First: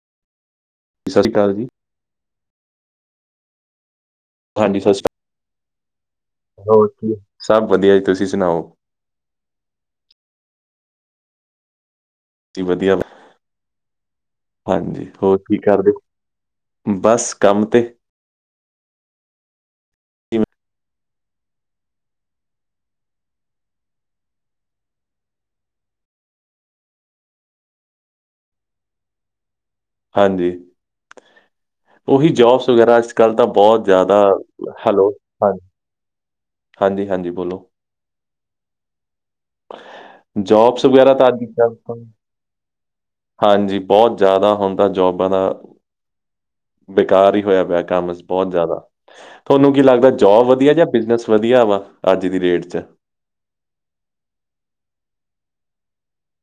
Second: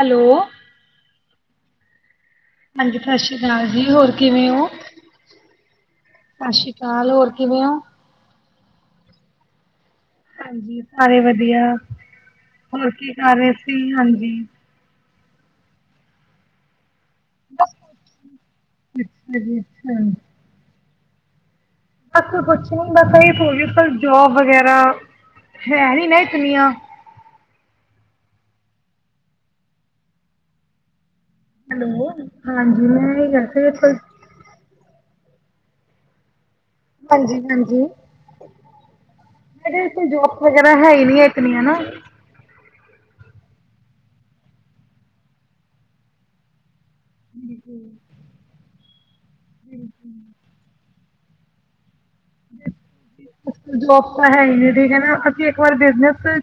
Hello ਸਤਿ ਸ਼੍ਰੀ ਅਕਾਲ ਜੀ ਹਾਂਜੀ ਸਸ੍ਰੀ ਅਕਾਲ ਜੀ ਹੋਰ ਕਿਵੇਂ ਹੋ ਹਾਂਜੀ ਸਤਿ ਸ਼੍ਰੀ ਸਸ਼੍ਰੀ ਅਕਾਲ ਕੀ ਹੋਰ ਸਭ ਕਿਵੇਂ ਓ ਵਧੀਆ ਜੀ ਤੁਸੀਂ ਸੁਣਾਓ ਹਾਂਜੀ ਸਾਰੇ ਵਧੀਆ ਜੀ ਹੋਰ ਵਧੀਆ ਕੀ ਨਾਲੇ ਅਸੀ ਹਾਂਜੀ ਹਾਂਜੀ ਹੋਰ ਕੀ ਕਰਦੇ ਓ ਬਸ ਕੰਮ ਤੇ ਅੱਛਾ ਜੀ ਅੱਛਾ ਕਿਵੇਂ- ਅਸੀ ਕੁਛ ਨੀ ਬਸ ਇਹੀ ਹੋਲ ਜੋਬ ਵਗੈਰਾ ਹੈ ਨੀ ਨਾ ਇਤਨੀਆਂ ਹਾਂਜੀ ਹੈਲੋ, ਉਹੀ ਜੋਬਸ ਹਾਂਜੀ ਵਗੈਰਾ ਅੱਜ ਮੈਂ ਇਹ ਕੱਲ੍ਹ ਗੱਲ ਤਾਂ ਕਰ ਰਹੀ ਬਹੁਤ ਸੀ ਜ਼ਾਦਾ ਹੈਲੋ ਹਾਂਜੀ ਹਾਂਜੀ, ਹਾਂਜੀ ਮੈਂ ਕਿਹਾ ਇੱਥੇ ਜੋਬ ਜੋਬਸ ਹੈ ਵਗੈਰਾ ਨੀ ਤਾਂ ਅੱਜ ਹੀ ਇਤਨੀਆਂ ਕਰ ਨਾ। ਲਓ ਹਾਂਜੀ ਬੋਹਤ ਜ਼ਾਦਾ ਹੁਣ ਤਾਂ ਜੋਬਾਂ ਦਾ ਬੇਕਾਰ ਹੀ ਹੋਇਆ ਪਿਆ ਕੰਮ ਬੋਹਤ ਜ਼ਾਦਾ ਤੁਹਾਨੂੰ ਕੀ ਲੱਗਦਾ ਜੋਬ ਵਧੀਆ ਜਾਂ ਬਿਜਨਸ ਵਧੀਆ ਵਾ ਅੱਜ ਦੀ ਡੇਟ 'ਚ ਜੋਬ ਤਾਂ ਹੈ ਹੀ ਨਾ ਠੀਕ ਹੈ ਨਾ ਅਸੀਂ ਇੱਕ ਵਾਰ ਬਿਜਨਸ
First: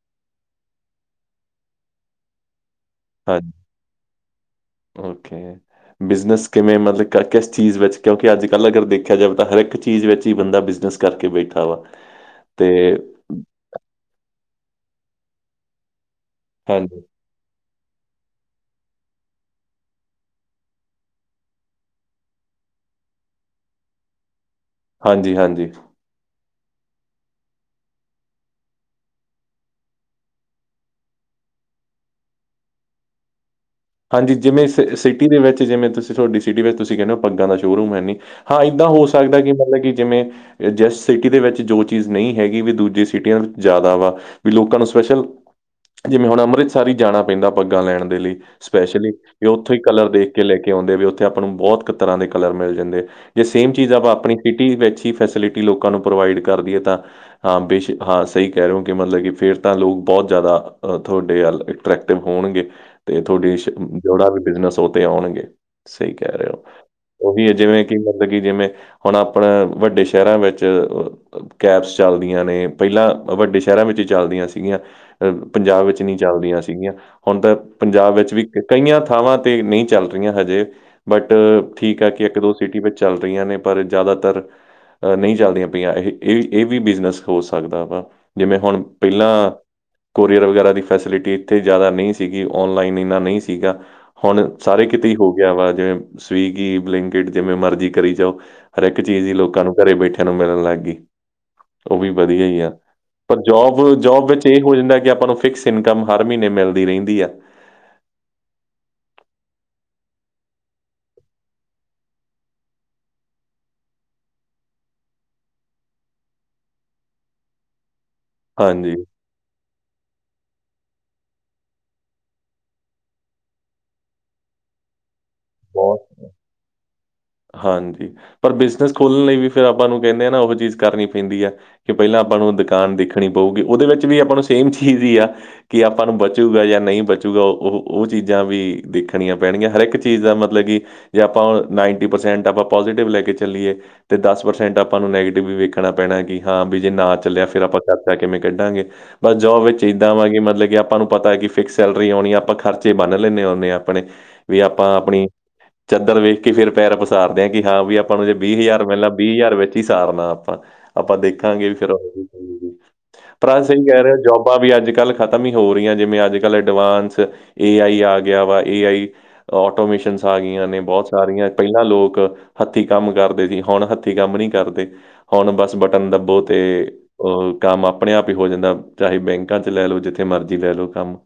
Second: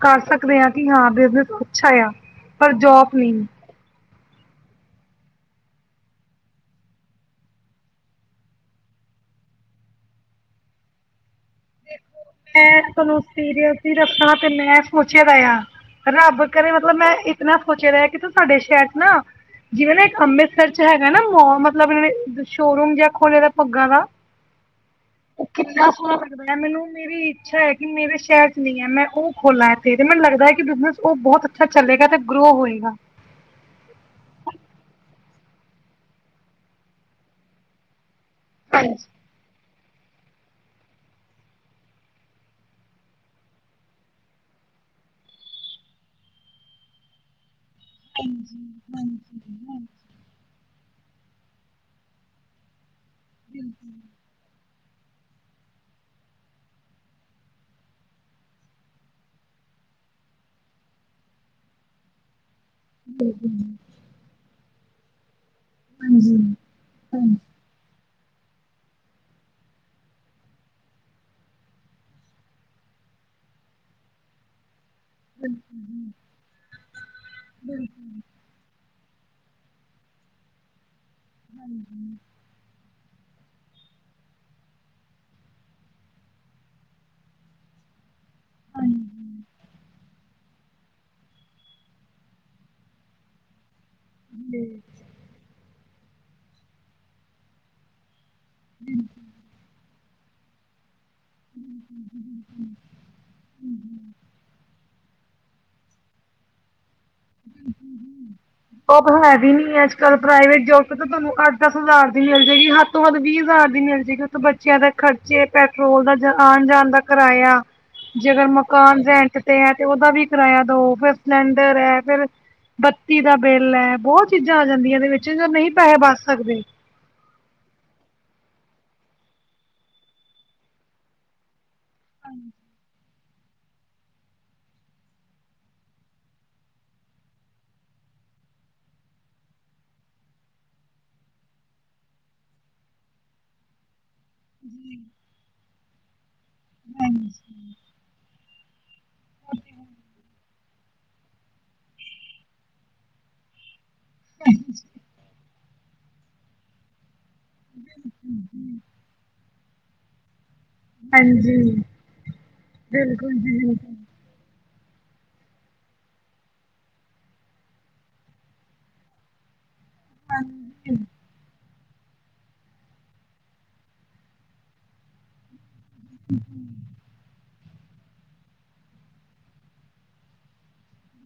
ਕਰ ਸਕਦੇ ਹਾਂ ਕਿ ਹਾਂ ਬਿਜਨਸ ਅੱਛਾ ਆਇਆ ਪਰ ਜੋਬ ਨਹੀਂ। ਹਾਂਜੀ ਓਕੇ ਬਿਜ਼ਨਸ ਕਿਵੇਂ ਮਤਲਬ ਕਿਸ ਚੀਜ਼ ਵਿੱਚ ਕਿਉਂਕਿ ਅੱਜ ਕੱਲ ਅਗਰ ਦੇਖਿਆ ਜਾਵੇ ਤਾਂ ਹਰ ਇੱਕ ਚੀਜ਼ ਵਿੱਚ ਹੀ ਬੰਦਾ ਬਿਜ਼ਨਸ ਕਰਕੇ ਬੈਠਾ ਵਾ ਤੇ ਮੈਂ ਤੁਾਨੂੰ ਸੀਰੀਅਸ ਹੈ ਰਖਾ ਤੇ ਮੈਂ ਸੋਚਿਆ ਵੇ ਆ ਹਨਾ ਬ ਕੇ ਬੀ ਮਤਲਬ ਹਾਂਜੀ ਮੈਂ ਇਤਨਾ ਸੋਚਿਆ ਵਿਹਾ ਕਿ ਤੂੰ ਸਾਡੇ ਸ਼ਹਿਰ ਚ ਨਾ ਜਿਵੇਂ ਨਾ ਇੱਕ ਅੰਮ੍ਰਿਤਸਰ ਚ ਹੈਗਾ ਨਾ ਮੋ ਮਤਲਬ ਸ਼ੋਰੂਮ ਜਾਂ ਖੋਲੇ ਦਾ ਪੱਗਾਂ ਦਾ ਹਾਂਜੀ- ਉਹ ਹਾਂਜੀ। ਕਿੰਨਾ ਸੋਹਣਾ ਲੱਗਦਾ ਮੈਨੂੰ ਮੇਰੀ ਇੱਛਾ ਹੈ ਕਿ ਮੇਰੇ ਸ਼ਹਿਰ ਚ ਨੀ ਏ ਮੈਂ ਉਹ ਖੋਲਾਂ ਇੱਥੇ ਤੇ ਮੈਨੂੰ ਲੱਗਦਾ ਹੈ ਕਿ ਬੀਜਨਸ ਉਹ ਬੋਹਤ ਅੱਛਾ ਚਲੇਗਾ ਤੇ ਗਰੋ ਹੋਏਗਾ। ਹਾਂਜੀ ਜਿਵੇਂ ਸਿਟੀ ਦੇ ਵਿੱਚ ਜਿਵੇਂ ਤੁਸੀਂ ਤੁਹਾਡੀ ਸਿਟੀ ਵਿੱਚ ਤੁਸੀਂ ਕਹਿੰਦੇ ਹੋ ਪੱਗਾਂ ਦਾ ਸ਼ੋਅਰੂਮ ਹੈ ਨੀ ਹਾਂ ਇੱਦਾਂ ਹੋ ਹਾਂਜੀ ਸਕਦਾ ਕਿ ਮਤਲਬ ਕਿ ਜਿਵੇਂ ਜਿਸ ਸਿਟੀ ਦੇ ਵਿੱਚ ਜੋ ਚੀਜ਼ ਨਹੀਂ ਹੈਗੀ ਵੀ ਦੂਜੀ ਸਿਟੀਆਂ ਚ ਜ਼ਾਦਾ ਵਾ ਵੀ ਲੋਕਾਂ ਨੂੰ ਸਪੈਸ਼ਲ ਜਿਵੇਂ ਹੁਣ ਅੰਮ੍ਰਿਤਸਰ ਹੀ ਜਾਣਾ ਪੈਂਦਾ ਪੱਗਾਂ ਲੈਣ ਦੇ ਲਈ ਵੀ ਉੱਥੋਂ ਹੀ ਕਲਰ ਦੇਖ ਕੇ ਲੈ ਕੇ ਆਉਂਦੇ ਵੀ ਉੱਥੇ ਆਪਾਂ ਨੂੰ ਬਹੁਤ ਤਰਾ ਦੇ ਕਲਰ ਮਿਲ ਜਾਂਦੇ ਏ। ਜੇ ਸੇਮ ਚੀਜ਼ ਆਪਾਂ ਆਪਣੀ ਸਿਟੀ ਵਿੱਚ ਹੀ ਫੈਸਿਲਿਟੀ ਲੋਕਾਂ ਨੂੰ ਪ੍ਰੋਵਾਈਡ ਕਰਦੀ ਏ ਤਾਂ ਹਾਂ ਬੇਸ਼ ਹਾਂ ਸਹੀ ਕਹਿ ਰੇ ਓ ਕਿ ਮਤਲਬ ਕਿ ਫੇਰ ਤਾਂ ਲੋਕ ਬਹੁਤ ਜ਼ਿਆਦਾ ਤੁਹਾਡੇ ਅਲ ਅਟਰੈਕਟਿਵ ਹੋਣਗੇ। ਤੇ ਤੁਹਾਡੀ ਜੋੜਾ ਵੀ ਬਿਜਨਸ ਉ ਤੇ ਆਉਣਗੇ ਸਹੀ ਕਹਿ ਰਹੇ ਹੋ ਉਹੀ ਹੈ ਜਿਵੇਂ ਕੀ ਮਤਲਬ ਕਿ ਜਿਵੇਂ ਹੁਣ ਆਪਣਾ ਵੱਡੇ ਸ਼ਹਿਰਾਂ ਵਿੱਚ ਕੈਪਸ ਚੱਲਦੀਆਂ ਨੇ, ਪਹਿਲਾਂ ਵੱਡੇ ਸ਼ਹਿਰਾਂ ਵਿੱਚ ਈ ਚੱਲਦੀਆਂ ਸੀਗੀਆਂ। ਅ ਪੰਜਾਬ ਵਿੱਚ ਨੀਂ ਚੱਲਦੀਆਂ ਸੀਗੀਆਂ ਹੁਣ ਤਾਂ ਪੰਜਾਬ ਵੀ ਕਈਆਂ ਥਾਵਾਂ ਤੇ ਨਈ ਚੱਲ ਰਈਆਂ ਹਜੇ ਬਟ ਠੀਕ ਏ ਕਿ ਇੱਕ, ਦੋ ਸਿਟੀ ਵਿੱਚ ਚੱਲ ਰਈਆਂ ਨੇ ਪਰ ਜ਼ਾਦਾਤਰ ਅ ਨਹੀਂ ਚੱਲਦੀਆਂ ਪਈਆਂ। ਏਹੇ ਇਹ- ਇਹ ਵੀ ਬਿਜਨਸ ਹੋ ਸਕਦਾ ਵਾ। ਜਿਵੇਂ, ਹੁਣ ਪਹਿਲਾਂ ਕੋਰੀਅਰ ਵਗੈਰਾ ਦੀ ਫੈਸਿਲਿਟੀ ਇੱਥੇ ਜ਼ਿਆਦਾ ਨਹੀਂ ਸੀਗੀ। ਔਨਲਾਈਨ ਇੰਨਾ ਨਹੀਂ ਸੀਗਾ। ਹੁਣ ਸਾਰੇ ਕ ਕਿਤੇ ਹੀ ਹੋ ਗਿਆ ਵਾ। ਜਿਵੇਂ, ਸਵੀਗੀ, ਬਲਿੰਕਟ, ਜਿਵੇਂ ਮਰਜ਼ੀ ਕਰੀ ਜਾਓ। ਹਰਿੱਕ ਚੀਜ਼ ਹੀ ਲੋਕਾਂ ਨੂੰ ਘਰੇ ਬੈਠਿਆ ਨੂੰ ਮਿਲਣ ਲੱਗ ਗੀ। ‌‌ ਉਹ ਵੀ ਵਧੀਆ ਹੀ ਆ। ਪਰ ਜੋਬ- ਜੋਬ ਵਿੱਚ, ਇਹ ਹੋ ਜਾਂਦਾ ਕਿ, ਆਪਾਂ ਨੂੰ ਫਿਕਸ ਇਨਕਮ ਹਰ ਮਹੀਨੇ ਮਿਲਦੀ ਰਹਿੰਦੀ ਆ। ਉਹ ਤਾਂ ਹੁਣ ਹੈ ਵੀ ਨੀ ਏ, ਅੱਜ- ਕੱਲ ਪ੍ਰਾਈਵੇਟ ਜੋਬ ਤੇ ਤਾਂ ਤੁਹਾਨੂੰ ਅੱਠ- ਦਸ ਹਜ਼ਾਰ ਦੀ ਮਿਲ ਜਾਏਗੀ। ਹੱਦ ਤੋਂ ਵੱਦ ਵੀਹ ਹਜ਼ਾਰ ਦੀ ਮਿਲ ਜੇਗੀ। ਉੱਤੇ ਬੱਚਿਆਂ ਦਾ ਖਰਚੇ, ਪੈਟਰੋਲ ਦਾ ਜਣ ਆਣ- ਜਾਣ ਦਾ ਕਿਰਾਇਆ। ਜੇਕਰ ਹਾਂਜੀ ਮਕਾਨ ਰੈਂਟ ਤੇ ਹੈ। ਉਹਦਾ ਵੀ ਕਿਰਾਇਆ ਦੋ ਫੇਰ ਸਿਲੰਡਰ ਐ। ਫੇਰ ਬੱਤੀ ਦਾ ਬਿੱਲ ਐ, ਬਹੁਤ ਚੀਜ਼ਾਂ ਆ ਜਾਂਦੀਆਂ ਇਹਦੇ ਵਿੱਚ, ਜੋ ਨਹੀਂ ਪੈਸੇ ਬਚ ਬਹੁਤ ਸਕਦੇ। ਹਾਂਜੀ ਪਰ ਬਿਜਨਸ ਖੋਲਣ ਲਈ ਵੀ ਫੇਰ ਆਪਾਂ ਨੂੰ ਕਹਿੰਨੇ ਆ ਨਾ। ਓਹੋ ਚੀਜ਼ ਕਰਨੀ ਪੈਂਦੀ ਆ। ਕਿ, ਪਹਿਲਾਂ ਆਪਾਂ ਨੂੰ ਦੁਕਾਨ ਦੇਖਣੀ ਪਊਗੀ। ਉਹਦੇ 'ਵਿੱਚ' ਵੀ ਆਪਾਂ ਨੂੰ ਸੇਮ ਚੀਜ਼ ਹੀ ਆ। ਕੀ ਆਪਾਂ ਨੂੰ ਬਚੂਗਾ ਜਾਂ ਨਹੀਂ ਬਚੂਗਾ। ਓਹੋ, ਉਹ ਚੀਜ਼ਾਂ ਵੀ ਦੇਖਣੀਆਂ ਪੈਣਗੀਆਂ। ਹਰਿੱਕ ਚੀਜ਼ ਦਾ ਮਤਲਬ ਕਿ, ਜੇ ਆਪਾਂ ਹੁਣ ਨਾਈਟ ਟੀ ਪ੍ਰਸੈਂਟ ਆਪਾਂ ਪੋਜੀਟਿਵ ਲੈ ਕੇ ਚੱਲੀਏ, ਤੇ ਦਸ ਪ੍ਰਸੈਂਟ ਆਪਾਂ ਨੂੰ ਨੈਗੇਟਿਵ ਵੀ ਵੇਖਣਾ ਪੈਣਾ। ਕੀ ਹਾਂ ਬੀ ਜੇ ਨਾ ਚੱਲਿਆ, ਹਾਂਜੀ ਫੇਰ ਆਪਾਂ ਖਰਚਾ ਕਿਵੇਂ ਕੱਢਾਂਗੇ। ਬਸ ਜੋਬ ਵਿੱਚ ਇੱਦਾਂ ਵਾ, ਕਿ, ਮਤਲਬ ਕਿ ਆਪਾਂ ਨੂੰ ਪਤਾ ਏ ਕਿ, ਫਿਕਸ ਸੈਲਰੀ ਆਉਣੀ ਆ। ਆਪਾਂ ਖ਼ਰਚੇ ਬੰਨ ਲੈਂਨੇ ਓਹਨੇ ਆ। ਆਪਣੇ। ਵੀ ਆਪਾਂ ਆਪਣੀ ਚਦਰ ਵੇਖ ਕੇ ਹੀ ਫੇਰ ਪੈਰ ਪਸਾਰ ਸਾਰਦੇ ਆ, ਕਿ, ਹਾਂ ਵੀ ਆਪਾਂ ਨੂੰ ਜੇ ਬੀਹ ਹਜ਼ਾਰ ਵਿਲਣਾ ਬੀਹ ਹਜ਼ਾਰ ਵਿੱਚ ਹੀ ਸਾਰਨਾ ਆਪਾਂ। ਆਪਾਂ ਦੇਖਾਂਗੇ ਵੀ ਫੇਰ ਬਿਲਕੁਲ ਜੀ ਭਰਾ ਸਹੀ ਕਹਿ ਰਿਆ। ਬਿਲਕੁਲ ਜੋਬ, ਬਾ ਵੀ ਅੱਜ- ਕੱਲ ਖਤਮ ਹੀ ਹੋ ਰੀਆ। ਜਿਵੇਂ ਅੱਜ- ਕੱਲ ਐਡਵਾਂਸ ਏ ਆਈ ਆ ਗਿਆ ਵਾ, ਏ ਆਈ। ਆਟੋਮੀਸ਼ਨਸ ਆ ਗਈਆਂ ਨੇ ਬੋਤ ਸਾਰੀਆਂ ਪੈਲਾਂ ਲੋਕ ਹੱਥੀਂ ਕੰਮ ਕਰਦੇ ਸੀ ਹੁਣ ਹੱਥੀਂ ਕੰਮ ਨੀ ਕਰਦੇ। ਹੁਣ ਬਸ ਬਟਨ ਦੱਬੋ ਤੇ ਓ ਕੰਮ ਆਪਣੇ ਆਪ ਹੀ ਹੋ ਜਾਂਦਾ ਚਾਹੇ ਬੈਂਕਾਂ 'ਚ ਲੈ ਲੋ ਜਿੱਥੇ ਮਰਜ਼ੀ ਲੈ ਲੋ ਕੰਮ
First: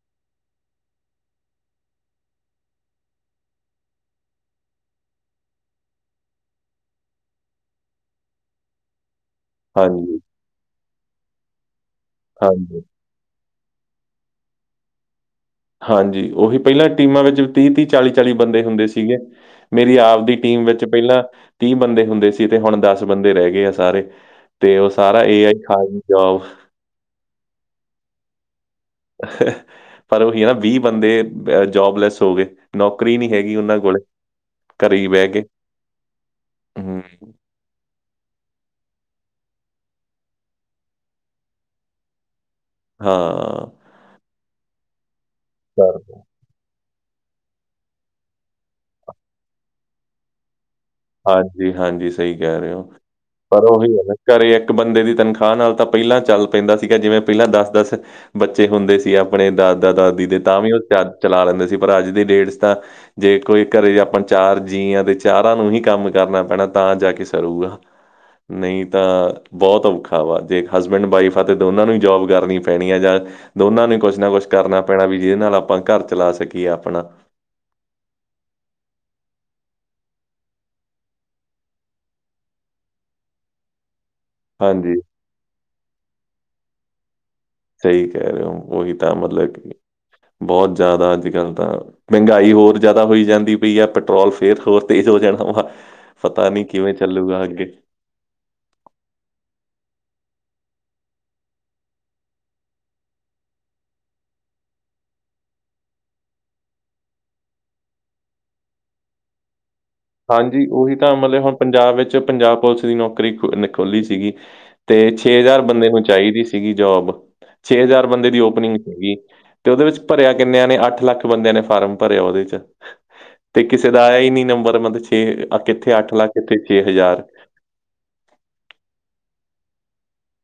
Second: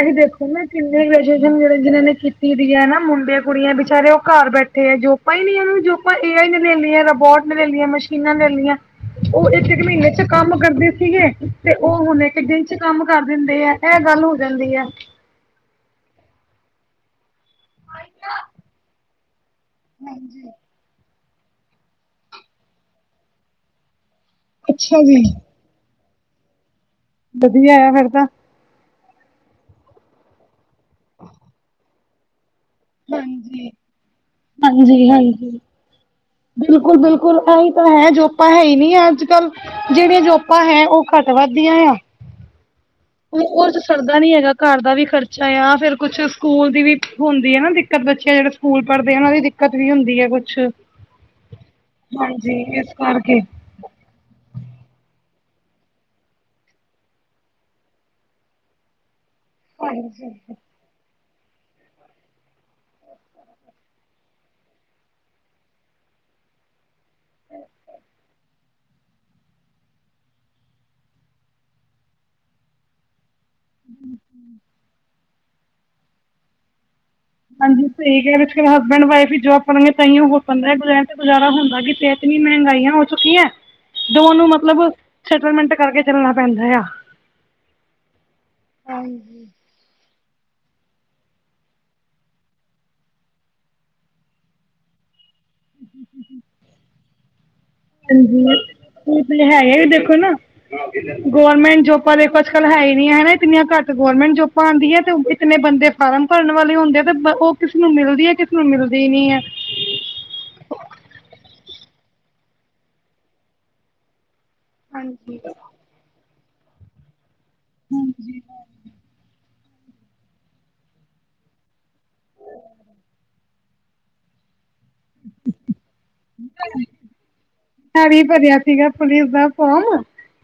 ਐ ਵੀ ਦੇਖੋ ਨਾ ਕਿੰਨੇ ਗ੍ਰੈਜੂਏਸ਼ਨ ਜੇੜੇ ਜਿਨਾਂ ਨੇ ਕੀਤੀ ਦੀ ਐ ਨਾ ਮੁੰਡੇ-ਕੁੜੀਆਂ ਬਿਚਾਰੇ ਓ ਘਰ ਬੈਠੇ ਆ ਜੋ ਪਈ ਨੀ ਏ ਓਹਨਾ ਨੂੰ ਜੋਪਾਂ ਏ ਆਈ ਨੇ ਲੈ ਲੀਆ ਰੋਬੋਟ ਨੇ ਲੈ ਲੀਆ ਮਸ਼ੀਨਾਂ ਲੈ ਲੀਆਂ। ਓ ਇੱਕ-ਇੱਕ ਮ੍ਹੀਨੇ ਹਾਂਜੀ 'ਚ ਕੰਮ ਕਰਦੇ ਸੀਗੇ ਤੇ ਓ ਹੁਣ ਇੱਕ ਦਿਨ 'ਚ ਹਾਂਜੀ ਕੰਮ ਕਰਦੇਨ ਤੇ ਐ ਗੱਲ ਹੋ ਜਾਂਦੀ ਐ। ਹਾਂਜੀ ਉਹੀ ਪੈਲਾਂ ਟੀਮਾਂ ਵਿੱਚ ਤੀਹ-ਤੀਹ ਚਾਲੀ-ਚਾਲੀ ਬੰਦੇ ਹੁੰਦੇ ਸੀਗੇ ਮੇਰੀ ਆਵ ਦੀ ਟੀਮ ਵਿੱਚ ਪੈਲਾਂ ਤੀਹ ਬੰਦੇ ਹੁੰਦੇ ਸੀ ਤੇ ਹੁਣ ਦਸ ਬੰਦੇ ਰਹਿ ਗੇ ਆ ਸਾਰੇ ਤੇ ਓ ਅੱਛਾ ਜੀ। ਸਾਰਾ ਏ ਆਈ [inaudible] ਵਧੀਆ ਏ ਫਿਰ ਤਾ [unintelligible] ਵੀਹ ਬੰਦੇ ਅ ਜੋਬਲੈਸ ਹੋ ਗੇ। ਨੌਕਰੀ ਨੀ ਹੈਗੀ ਹਾਂਜੀ, ਉਹਨਾਂ ਕੋਲ। ਘਰੇ ਹੀ ਹਾਂਜੀ, ਬਹਿ ਗੇ। ਹਾਂਜੀ। ਬਿਲਕੁਲ-ਬਿਲਕੁਲ ਐ ਈ। ਇ ਤਾਂ ਹੈ ਜੋਪਾਂ ਹੈ ਹੀ ਨੀ ਆ ਅੱਜ- ਕੱਲ੍ਹ ਜੇੜੀਆਂ ਜੋਪਾਂ ਹੈ ਓ ਘੱਟ ਵੱਧ ਦੀਆਂ। ਉਰ ਹਾਂ 'ਚ ਸਰਦਾ ਨੀ ਹੈਗਾ ਘਰ ਦਾ ਵੀ ਖਰਚਾ ਆ ਫਿਰ ਕੁਛ ਪਰ- ਸਕੂਲ ਦੀ ਵੀ ਹੁੰਦੀ ਐ ਨਾ ਦਿੱਕਤ ਬੱਚੇ ਜਿਹੜੇ ਸਕੂਲ ਪੜ੍ਹਦੇ ਉਹਨਾਂ ਦੀ ਦਿੱਕਤ ਵੀ ਹੁੰਦੀ ਐ ਕੁਛ ਹਾਂਜੀ-ਹਾਂਜੀ ਸਈ ਕਹਿ ਹਾਂਜੀ ਰਏ ਹੋ ਇਸ ਕਰਕੇ ਪਰ ਓਹਿ ਏ ਨਾ ਘਰੇ ਇੱਕ ਬੰਦੇ ਦੀ ਤਨਖਾਹ ਨਾਲ ਤਾਂ ਪੈਲਾਂ ਚੱਲ ਪੈਂਦਾ ਸੀਗਾ ਜਿਵੇਂ ਪੈਲਾਂ ਦਸ-ਦਸ ਬੱਚੇ ਹੁੰਦੇ ਸੀ ਆਪਣੇ ਦਾਦਾ-ਦਾਦੀ ਦੇ ਤਾਂ ਵੀ ਓ ਚਰ ਚਲਾ ਲੈਂਦੇ ਸੀ ਪਰ ਅੱਜ ਦੀ ਡੇਟ 'ਚ ਤਾਂ ਜੇ ਕੋਈ ਘਰੇ ਆਪਾਂ ਚਾਰ ਜੀ ਆ ਤੇ ਚਾਰਾਂ ਨੂੰ ਹੀ ਕ ਕੰਮ ਕਰਨਾ ਪੈਣਾ ਤਾਂ ਜਾ ਕੇ ਸਰੂਗਾ ਨਈ ਤਾਂ ਬੋਤ ਔਖਾ ਵਾ ਜੇ ਹਸਬੈਂਡ-ਵਾਈਫ ਆ ਤੇ ਦੋਨਾਂ ਨੂੰ ਹੀ ਜੋਬ ਕਰਨੀ ਪੈਣੀ ਆ ਜਾਂ ਦੋਨਾਂ ਨੂੰ ਹੀ ਕੁਛ ਨਾ ਕੁਛ ਕਰਨਾ ਪੈਣਾ ਵੀ, ਜਿਹਦੇ ਨਾਲ ਆਪਾਂ ਘਰ ਚਲਾ ਸਕੀਏ ਆਪਣਾ ਹਾਂਜੀ ਸਈ ਕਿਆ ਉਸਕੇ ਹਸਬੈਂਡ-ਵਾਈਫ ਵੀ ਜੋਬ ਕਰਨਗੇ ਤਾਂਹੀ ਓ ਹੋ ਪਾਂਦਾ ਏ ਏਹੁ ਰੈਂਣ ਤੇ ਗੁਜਾਰਾ ਹੁੰਦਾ ਕਿੱਥੇ ਐ। ਇਤਨੀ ਮਹਿੰਗਾਈਆ ਹੋ ਚੁੱਕੀਆਂ। ਤੇ ਉਨੂੰ ਮਤਲਬ ਹਾਂਜੀ ਸੈਟਲਮੈਂਟ ਕਰਕੇ ਚੱਲਣਾ ਪੈਂਦਾ ਆ। ਸਈ ਕੈਹ ਰਏ ਹੋ ਉਹੀ ਤਾਂ ਹਾਂਜੀ ਮਤਲਬ ਕਿ ਬੋਤ ਜਾਦਾ ਅੱਜ ਕੱਲ ਤਾਂ ਮਹਿੰਗਾਈ ਹੋਰ ਜਾਦਾ ਹੋਈ ਜਾਂਦੀ ਪਈ ਆ ਪੈਟਰੋਲ ਫਿਰ ਹੋਰ ਤੇਜ਼ ਹੋ ਜਾਣਾ ਵਾ। ਪਤਾ ਨਈ ਕਿਵੇਂ ਚੱਲੂਗਾ ਅੱਗੇ ਹਾਂਜੀ [unintelligible] ਹੈਗੇ ਵੀ ਦੇਖੋ ਨਾ। ਗੌਰਰਮੈਂਟ ਜੋਪਾਂ ਦੇਖੋ ਅੱਜ ਕੱਲ ਹੈ ਹੀ ਨੀ ਹੈ ਹਨਾ ਇੰਨੀਆਂ ਘੱਟ ਗੌਰਰਮੈਂਟ ਜੋਪਾਂ ਆਂਦੀਆਂ ਤੇ ਕਿੰਨੇ ਬੰਦੇ ਫਾਰਮ ਭਰਨ ਵਾਲੇ ਹੁੰਦੇ ਆ ਤੇ ਓ ਕਿਸੇ ਨੂੰ ਮਿਲਦੀ ਹੈ ਕਿਸੇ ਨੂੰ ਮਿਲਦੀ ਨਈ ਐ। ਹਾਂਜੀ ਉਹੀ ਤਾਂ ਮਤਲਬ ਹੁਣ ਪੰਜਾਬ ਵਿੱਚ ਪੰਜਾਬ ਪੁਲਿਸ ਦੀ ਨੌਕਰੀ ਖ ਨਿਕਲੀ ਸੀਗੀ। ਤੇ ਛੇ ਹਜ਼ਾਰ ਬੰਦੇ ਨੂੰ ਚਾਹੀਦੀ ਸੀਗੀ ਜੋਬ ਛੇ ਹਜ਼ਾਰ ਬੰਦੇ ਦੀ ਓਪਨਿੰਗ ਗੀ। ਤੇ ਉਹਦੇ ਵਿੱਚ ਭਰਿਆ ਕਿੰਨਿਆਂ ਨੇ ਅੱਠ ਲੱਖ ਬੰਦਿਆਂ ਨੇ ਫਾਰਮ ਭਰਿਆ ਉਹਦੇ 'ਚ ਤੇ ਕਿਸੇ ਦਾ ਆਇਆ ਹੀ ਨੀ ਨੰਬਰ ਮਤਲਬ ਛੇ ਕਿੱਥੇ ਅੱਠ ਲੱਖ ਕਿੱਥੇ ਛੇ ਹਜ਼ਾਰ ਹਰੀ ਭਰਿਆ ਸੀਗਾ ਪੁਲਿਸ ਦਾ ਫੋਮ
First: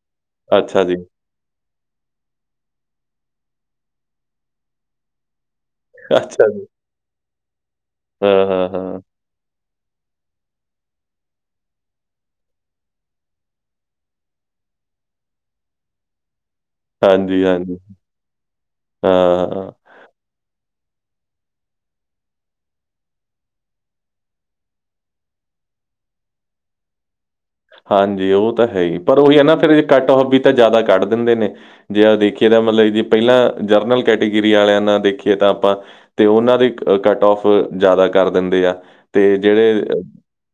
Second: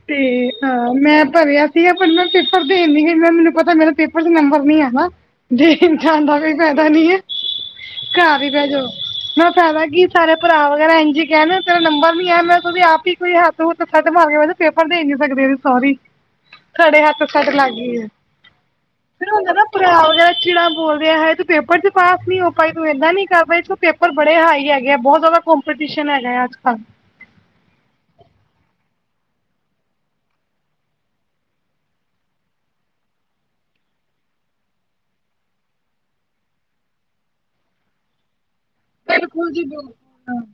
ਤੇ ਹ ਅੱਛਾ ਜੀ ਮੈਂ ਭਰਿਆ ਪਰ ਮੈਂ ਪੇਪਰ ਦੇਣਦੀ ਮੈਨੂੰ ਪਤਾ ਮੇਰਾ ਪੇਪਰ ਦੇ ਨੰਬਰ ਨੀ ਹੈਗਾ। ਜੇ ਇਨਸਾਨ ਦਾ ਅੱਛਾ ਕੋਈ ਜੀ ਫੈਦਾ ਨੀ ਹੈ ਹਾਂ ਘਰ ਹੀ ਪੈ ਹਾਂ ਜਾਓ ਹਾਂ ਮੈਂ ਫੈਦਾ ਕਿ ਸਾਰੇ ਭਰਾ ਵਗੈਰਾ ਇੰਜੀ ਕੈਣ ਤੇਰਾ ਨੰਬਰ ਨੀ ਐ ਮੈਂ ਦੇ ਆਪ ਹੀ ਕੋਈ ਹੱਥ ਹੁਥ ਛੱਡ ਮਾਰ ਮੈ ਪੇਪਰ ਦੇ ਨੀ ਸਕਦੇ ਸੋਰੀ ਖੜੇ ਹੱਥ ਹਾਂਜੀ ਸਾਡ ਹਾਂਜੀ ਲੱਗਈ ਆ ਹਾਂ ਫਿਰ ਹੋ ਜਾਂਦਾ ਨਾ ਭਰਾ [inaudible] ਵਗੈਰਾ ਚਿੜਾ ਬੋਲ ਰਿਆ ਹੈ ਤੂੰ ਪੇਪਰ ਚ ਪਾਸ ਨੀ ਹੋ ਪਾਈ ਤੂੰ ਏਨਾ ਨੀ ਕਰ ਪਾਈ ਤੂੰ ਪੇਪਰ ਬੜੇ ਹਾਈ ਹੈਗੇ ਐ ਬਹੁ ਜ਼ਾਦਾ ਕੌਂ ਕੰਪਟੀਸ਼ਨ ਹੈਗਾ ਅੱਜ ਕੱਲ। ਹਾਂਜੀ ਓ ਤਾਂ ਹੈ ਹੀ ਪਰ ਓਹੀ ਐ ਨਾ ਫਿਰ ਕੱਟ [unintelligible] ਵੀ ਤਾਂ ਜ਼ਾਦਾ ਕੱਢ ਦਿੰਦੇ ਨੇ। ਜੇ ਦੇਖੀਏ ਤਾਂ ਮਤਲਬ ਕੇ ਪੈਲਾਂ ਜਨਰਲ ਕੈਟੇਗਰੀ ਆਲੇਆਂ ਨਾਲ ਦੇਖੀਏ ਤਾਂ ਆਪਾਂ ਤੇ ਓਨਾਂ ਦੀ ਕੱਟ ਔਫ ਜ਼ਾਦਾ ਕਰ ਦਿੰਦੇ ਆ, ਤੇ ਬਿਲਕੁਲ ਜੀ ਜੇੜੇ ਬਿਲਕੁਲ।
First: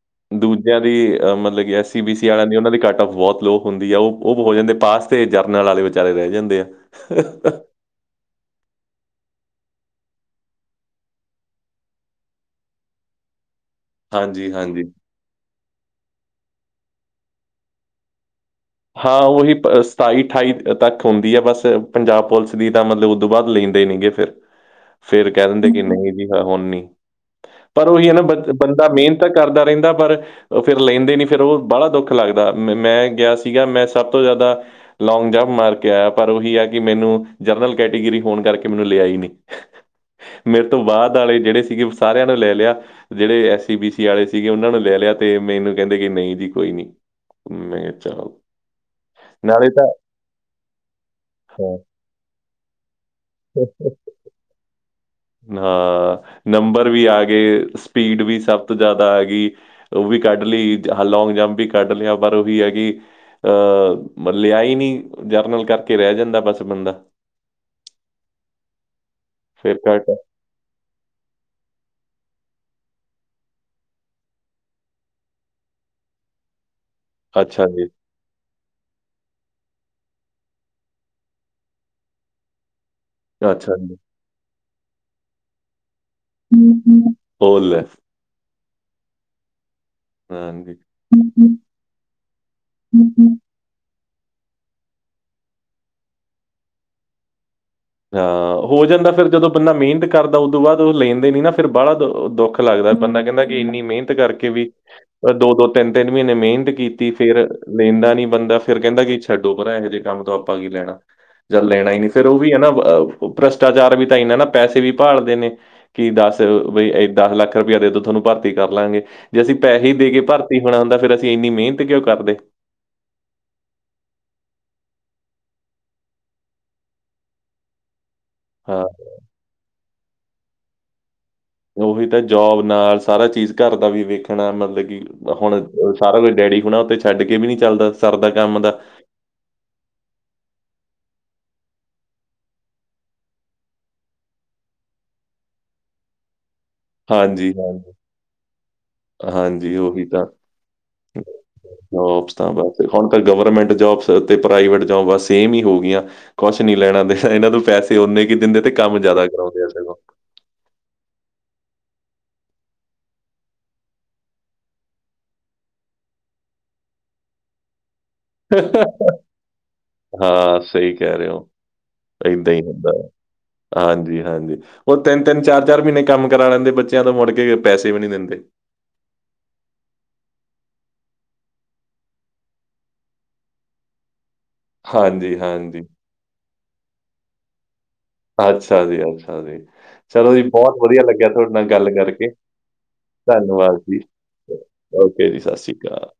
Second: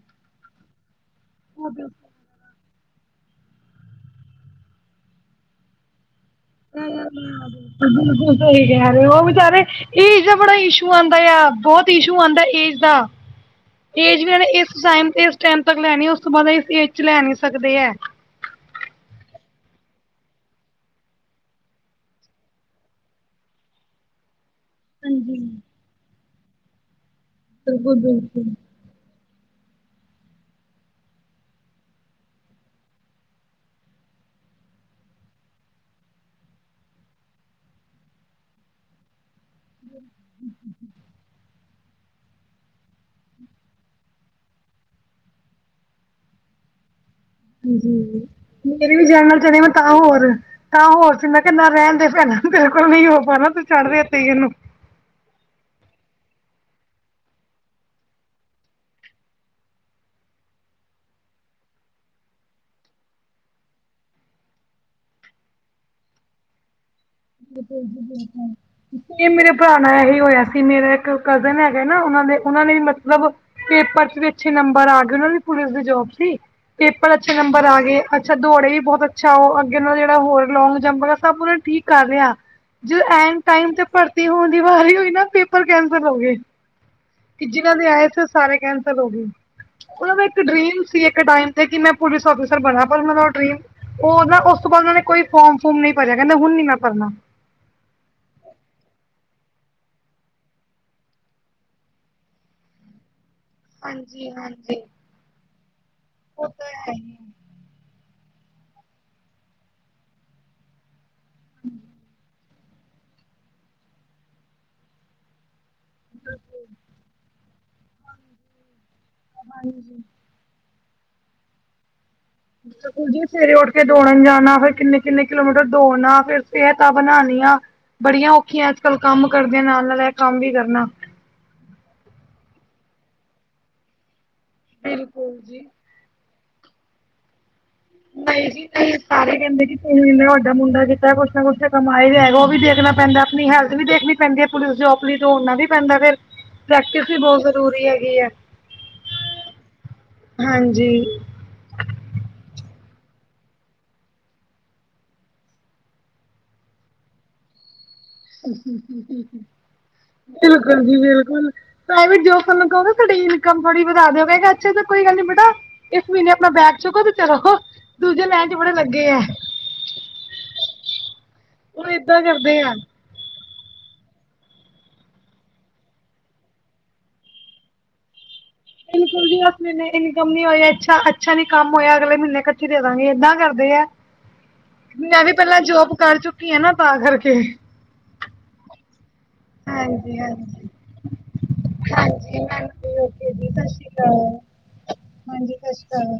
ਦੂਜਿਆਂ ਦੀ ਅਹ ਮਤਲਬ ਕੇ ਅਸੀਂ ਬੀ ਸੀ ਆਲਿਆਂ ਦੀ ਓਨਾਂ ਦੀ ਕੱਟ ਔਫ ਬੋਤ ਲੋ ਹੁੰਦੀ ਆ ਓਹ ਹੋ ਜਾਂਦੇ ਪਾਸ ਤੇ ਜਰਨਲ ਵਾਲੇ ਵਿਚਾਰੇ ਰੈ ਜਾਂਦੇ ਆ। ਨਈਂ-ਨਈਂ ਬਿਲਕੁਲ ਸਈ ਕੈ ਰਏ ਓਂ ਓਹ ਵਿਚਾਰੇ ਏਜ ਦਾ ਬੜਾ ਇਸ਼ੂ ਆਂਦਾ ਆ ਬੋਤ ਇਸ਼ੂ ਆਂਦਾ ਏਜ ਦਾ। ਏਜ ਵੇਲੇ ਹਾਂਜੀ ਏਸ ਹਾਂਜੀ ਟਾਈਮ ਤੇ ਲੈਨੀ ਉਸ ਤੋਂ ਬਾਦ ਇਸ ਏਜ ਚ ਲੈ ਨੀ ਸਕਦੇ ਐ। ਹਾਂ ਓਹੀ ਸਤਾਈ ਅਠਾਈ ਤੱਕ ਹੁੰਦੀ ਐ ਬਸ ਪੰਜਾਬ ਪੁਲਿਸ ਦੀ ਤਾਂ ਮਤਲਬ ਓਦੂੰ ਬਾਦ ਲੈ ਦੇਨਗੇ ਫਿਰ ਫੇਰ ਕੈ ਦਿੰਦੇ ਕਿ ਨਈਂ ਜੀ ਹੁਨ ਨੀ, ਪਰ ਓਹੀ ਐ ਨਾ ਬ ਬੰਦਾ ਮੇਹਨਤ ਕਰਦਾ ਰੈਂਦਾ ਪਰ ਫੇਰ ਲੈਂਦੇ ਨੀ ਫੇਰ ਓ ਵਾਲਾ ਦੁੱਖ ਲੱਗਦਾ ਮੈਂ ਗੇਆ ਸੀਗਾ ਮੈਂ ਸਬ ਤੋਂ ਜ਼ਾਦਾ ਲੌਂਗ ਜੰਪ ਮਾਰ ਕੇ ਆਏਆ ਪਰ ਓਹੀ ਆ ਕੇ ਮੈਨੂੰ ਜਰਨਲ ਕੈਟੇਗਰੀ ਹੋਨ ਕਰਕੇ ਮੈਨੂੰ ਲੇਆ ਈ ਨਹੀਂ। ਮੇਰੇ ਤੋਂ ਬਾਦ ਆਲੇ ਜੇੜੇ ਸੀਗੇ ਓ ਸਾਰੇਆਂ ਨੂੰ ਲੈ ਲੈਆ। ਜੇੜੇ ਐਸ ਸੀ ਬੀ ਸੀ ਆਲੇ ਸੀਗੇ ਓਨਾਂ ਨੂੰ ਲੈ ਲਿਆ ਤੇ ਮੈਨੂੰ ਕੈਂਦੇ ਕੇ ਨਹੀਂ ਜੀ ਕੋਈ ਨੀ। ਜੀ-ਜੀ ਮੇਰੇ ਵੀ ਜਰਨਲ ਚਣੇ ਮੈਂ ਤਾਂ ਹੋਰ ਤਾਂ ਹੋਰ ਸੀ ਮੈਂ ਕਿਆ ਨਾ ਹਾਂ। ਰੈਨ ਦੇ ਪੈ ਤੇਰੇ ਕੋਲ ਨੀ ਹੋ ਪਾਨਾ ਤੂੰ ਛੜਦੇ ਏਥੇ ਈ ਏਨੂੰ। ਹਾਂ ਨੰਬਰ ਵੀ ਆਗੇ, ਸਪੀਡ ਵੀ ਸਬ ਤੋਂ ਜ਼ਾਦਾ ਆਗੀ। ਓ ਵੀ ਕੱਢ ਲੀ ਲੌਂਗ ਜੰਪ ਵੀ ਕੱਢ ਲਿਆ ਪਰ ਓਹੀ ਐ ਕੀ ਅਹ ਮ ਲਿਆ ਈ ਨੀ ਜਰਨਲ ਕਰਕੇ ਰੈ ਜਾਂਦਾ ਬਸ ਬੰਦਾ। ਬਿਲਕੁਲ ਜੀ ਬਿਲਕੁਲ, ਸੇਮ ਮੇਰੇ ਭਰਾ ਫਿਰ ਨਾਲ ਕੱਟ ਐਹੀ ਹੋਏਆ ਸੀ। ਤੇ ਮੇਰਾ ਇੱਕ ਕਜ਼ਨ ਹੈਗਾ ਨਾ ਓਨਾਂ ਦੇ ਓਨਾਂ ਨੇ ਵੀ ਮਤਲਬ ਪੇਪਰ ਚ ਵੀ ਅੱਛੇ ਨੰਬਰ ਆ ਗਏ ਓਨਾਂ ਦੀ ਪੁਲਿਸ ਦੀ ਜੋਬ ਸੀ, ਪੇਪਰ ਅੱਛੇ ਨੰਬਰ ਅੱਛਾ ਆ ਜੀ ਗਏ। ਅੱਛਾ ਦੌੜੇ ਵੀ ਬੋਤ ਅੱਛਾ ਓਹ ਅੱਗੇ ਓਨਾਂ ਦਾ ਜੇੜਾ ਹੋਰ ਲੌਂਗ ਜੰਪ ਹੈਗਾ ਸਬ ਓਨਾਂ ਠੀਕ ਕਰ ਰਿਆ। ਜ ਐਂਨ ਟਾਈਮ ਅੱਛਾ ਤੇ ਜੀ ਭਰਤੀ ਹੋਨ ਦੀ ਵਾਰੀ ਹੋਈ ਨਾ ਪੇਪਰ ਕੈਂਸਲ ਹੋਗੇ। ਕੇ ਉਹ ਜਿਨਾਂ ਲੈ ਦੇ ਆਏ ਸੀ ਸਾਰੇ ਕੈਂਸਲ ਹੋਗੇ। ਓਦਾ ਨਾ ਇੱਕ ਹਾਂਜੀ ਡਰੀਮ ਸੀ ਇੱਕ ਟਾਈਮ ਤੇ ਕੇ ਮੈਂ ਪੁਲਿਸ ਔਫੀਸਰ ਬਨਾ ਪਰ ਹੁਨ ਓਦਾ ਡਰੀਮ ਓ ਨਾ ਓਸ ਤੋਂ ਬਾਦ ਓਨੇ ਕੋਈ ਫੋਰਮ ਫੂਮ ਨੀ ਭਰਿਆ ਕੈਂਦੇ ਹੁਨ ਨੀ ਮੈਂ ਭਰਨਾ। ਹਾਂ ਹੋ ਜਾਂਦਾ ਫਿਰ ਜਦੋਂ ਬੰਦਾ ਮੇਹਨਤ ਕਰਦਾ ਓਦੂੰ ਬਾਦ ਓ ਲੈਂਦੇ ਨੀ ਨਾ ਫਿਰ ਵਾਲਾ ਦ ਦੁੱਖ ਲੱਗਦਾ ਬੰਦਾ ਕੈਂਦਾ ਏਨੀ ਮੇਨਤ ਕਰਕੇ ਵੀ ਦੋ-ਦੋ ਤਿੰਨ-ਤਿੰਨ ਮੀਨੇ ਮੇਨਤ ਕੀਤੀ ਫੇਰ ਲੈਂਦਾ ਨੀ ਬੰਦਾ ਫੇਰ ਕੈਂਦਾ ਕੀ ਛੱਡੋ ਪਰਾਂ ਇਹੋ ਜੇ ਕੰਮ ਤੋਂ ਆਪਾਂ ਕੀ ਲੈਨਾ, ਜਦ ਲੈਣਾ ਈ ਨੀ ਫੇਰ ਓ ਵੀ ਹਨਾ ਭ੍ਰਸ਼ਟਾਚਾਰ ਵੀ ਤਾਂ ਏਨਾਂ ਨਾ ਪੈਸੇ ਵੀ ਭਾਲਦੇ ਨੇ। ਕੀ ਦਸ ਬਈ ਦਸ ਲੱਖ ਰੁਪਏਆ ਦੇਦੋ ਥੋਨੂੰ ਭਰਤੀ ਕਰ ਲਾਂਗੇ। ਜੇ ਅਸੀਂ ਪੈਸੇ ਦੇ ਕੇ ਭਰਤੀ ਹੋਨਾ ਹੁੰਦਾ ਫੇਰ ਅਸੀਂ ਏਨੀ ਮੇਨਤ ਕਿਓਂ ਕਰਦੇ। ਸਕੁਲ ਜੀ ਸਵੇਰੇ ਉੱਠ ਕੇ ਦੌੜਨ ਜਾਨਾ ਫੇਰ ਕਿੰਨੇ-ਕਿੰਨੇ ਕਿਲੋਮੀਟਰ ਦੌੜਨਾ ਫੇਰ ਸੇਹਤਾਂ ਬਨਾਨੀਆਂ ਬੜੀਆਂ ਔਖੀਆਂ ਹਾਂ ਅੱਜ-ਕੱਲ੍ਹ ਕੰਮ ਕਰਦੇਆਂ ਨਾਲ-ਨਾਲ ਐਹ ਕੰਮ ਵੀ ਕਰਨਾ। ਓਹੀ ਤਾਂ ਜੋਬ ਨਾਲ ਸਾਰਾ ਚੀਜ਼ ਘਰ ਦਾ ਵੀ ਵੇਖਨਾ ਮਤਲਬ ਕੀ ਹੁਨ ਸਾਰਾ ਕੁਝ ਡੈਡੀ ਹੁਨਾ ਤੇ ਛੱਡ ਕੇ ਵੀ ਨੀ ਚੱਲਦਾ ਸੀ। [inaudible] ਸਾਰੇ ਕੈਂਦੇ ਕੇ ਇੰਨਾ ਵੱਡਾ ਮੁੰਡਾ ਕੀਤਾ ਕੁਛ ਨਾ ਕੁਛ ਤਾ ਕਮਾਏ ਦਾ ਹੈਗਾ ਓ ਵੀ ਦੇਖਨਾ ਪੈਂਦਾ ਆਪਨੀ ਹੈਲਥ ਵੀ ਦੇਖਨੀ ਪੈਂਦੀ ਹੈ ਪੁਲਿਸ ਜੋਬ ਲਈ ਦੋੜਨਾ ਵੀ ਪੈਂਦਾ ਫਿਰ, ਪ੍ਰੈਕਟਿਸ ਵੀ ਬਹੁਤ ਹਾਂਜੀ ਹਾਂਜੀ ਜ਼ਰੂਰੀ ਹੈਗੀ ਹੈ। ਹਾਂਜੀ, ਉਹੀ ਤਾਂ ਜੋਬਸ ਤਾਂ ਬਸ, ਹੁਣ ਤਾਂ ਗਵਰਮੈਂਟ ਜੋਬਸ ਅਤੇ ਪ੍ਰਾਈਵੇਟ ਜੋਬ ਸੇਮ ਹੀ ਹੋ ਗੀਆਂ। ਕੁਛ ਨੀ ਲੈਣਾ, ਇਹਨਾਂ ਨੂੰ ਪੈਸੇ ਓਨੇ ਕੀ ਦਿੰਦੇ, ਤੇ ਕੰਮ ਜਿਆਦਾ ਕਰਾਉਂਦੇ ਆ ਸਗੋ। ਬਿਲਕੁਲ ਜੀ ਬਿਲਕੁਲ। ਪ੍ਰਾਈਵੇਟ ਜੋਬ ਤੁਹਾਨੂੰ ਕਹੋਗੇ, ਤੁ ਸਾਡੀ ਇਨਕਮ ਥੋੜੀ ਵਧਾ ਦਿਓਗੇਗਾ, ਅੱਛੇ ਤਾਂ ਕੋਈ ਗੱਲ ਨੀ ਬੇਟਾ ਇਸ ਮਹੀਨੇ ਆਪਣਾ ਬੈਗ ਚੁੱਕੋ, ਤੇ ਚਲੋੰ। ਹਾਂ ਸਹੀ ਕਹਿ ਰਹੇ ਹੋ, ਉਹ ਏਦਾਂ ਇਦਾ ਕਰਦੇ ਹੀ ਆ ਹੁੰਦਾ। ਹਾਂਜੀ, ਹਾਂਜੀ। ਉਹ ਤਿੰਨ ਤਿੰਨ, ਚਾਰ ਚਾਰ ਮਹੀਨੇ ਕੰਮ ਕਰਾ ਲੈਂਦੇ ਬੱਚਿਆਂ ਤੋਂ, ਮੁੜ ਕੇ ਪੈਸੇ ਵੀ ਨਹੀਂ ਦਿੰਦੇ। ਬਿਲਕੁਲ ਜੀ, ਉਸ ਮਹੀਨੇ ਇਨਕਮ ਨੀ ਹੋਈ, ਅੱਛਾ, ਅੱਛਾ ਨੀ ਕੰਮ ਹੋਇਆ, ਅਗਲੇ ਮਹੀਨੇ ਕੱਠੇ ਦੇ ਦਾਂਗੇ, ਏਦਾਂ ਕਰਦੇ ਹੈ। [unintelligible] ਮੈਂ ਵੀ ਹਾਂਜੀ ਪਹਿਲਾਂ ਹਾਂਜੀ ਜੋਬ ਕਰ ਚੁੱਕੀ ਹਾਂ ਨਾ, ਤਾਂ ਕਰਕੇ। ਅੱਛਾ ਜੀ, ਅੱਛ। ਚਲੋ ਜੀ, ਬਹੁਤ ਵਧੀਆ ਲੱਗਿਆ ਤੁਹਾਡੇ ਨਾਲ ਗੱਲ ਕਰਕੇ, ਧੰਨਵਾਦ ਜੀ। ਹਾਂਜੀ, ਸਤਿ ਸ਼੍ਰੀ ਅਕਾਲ।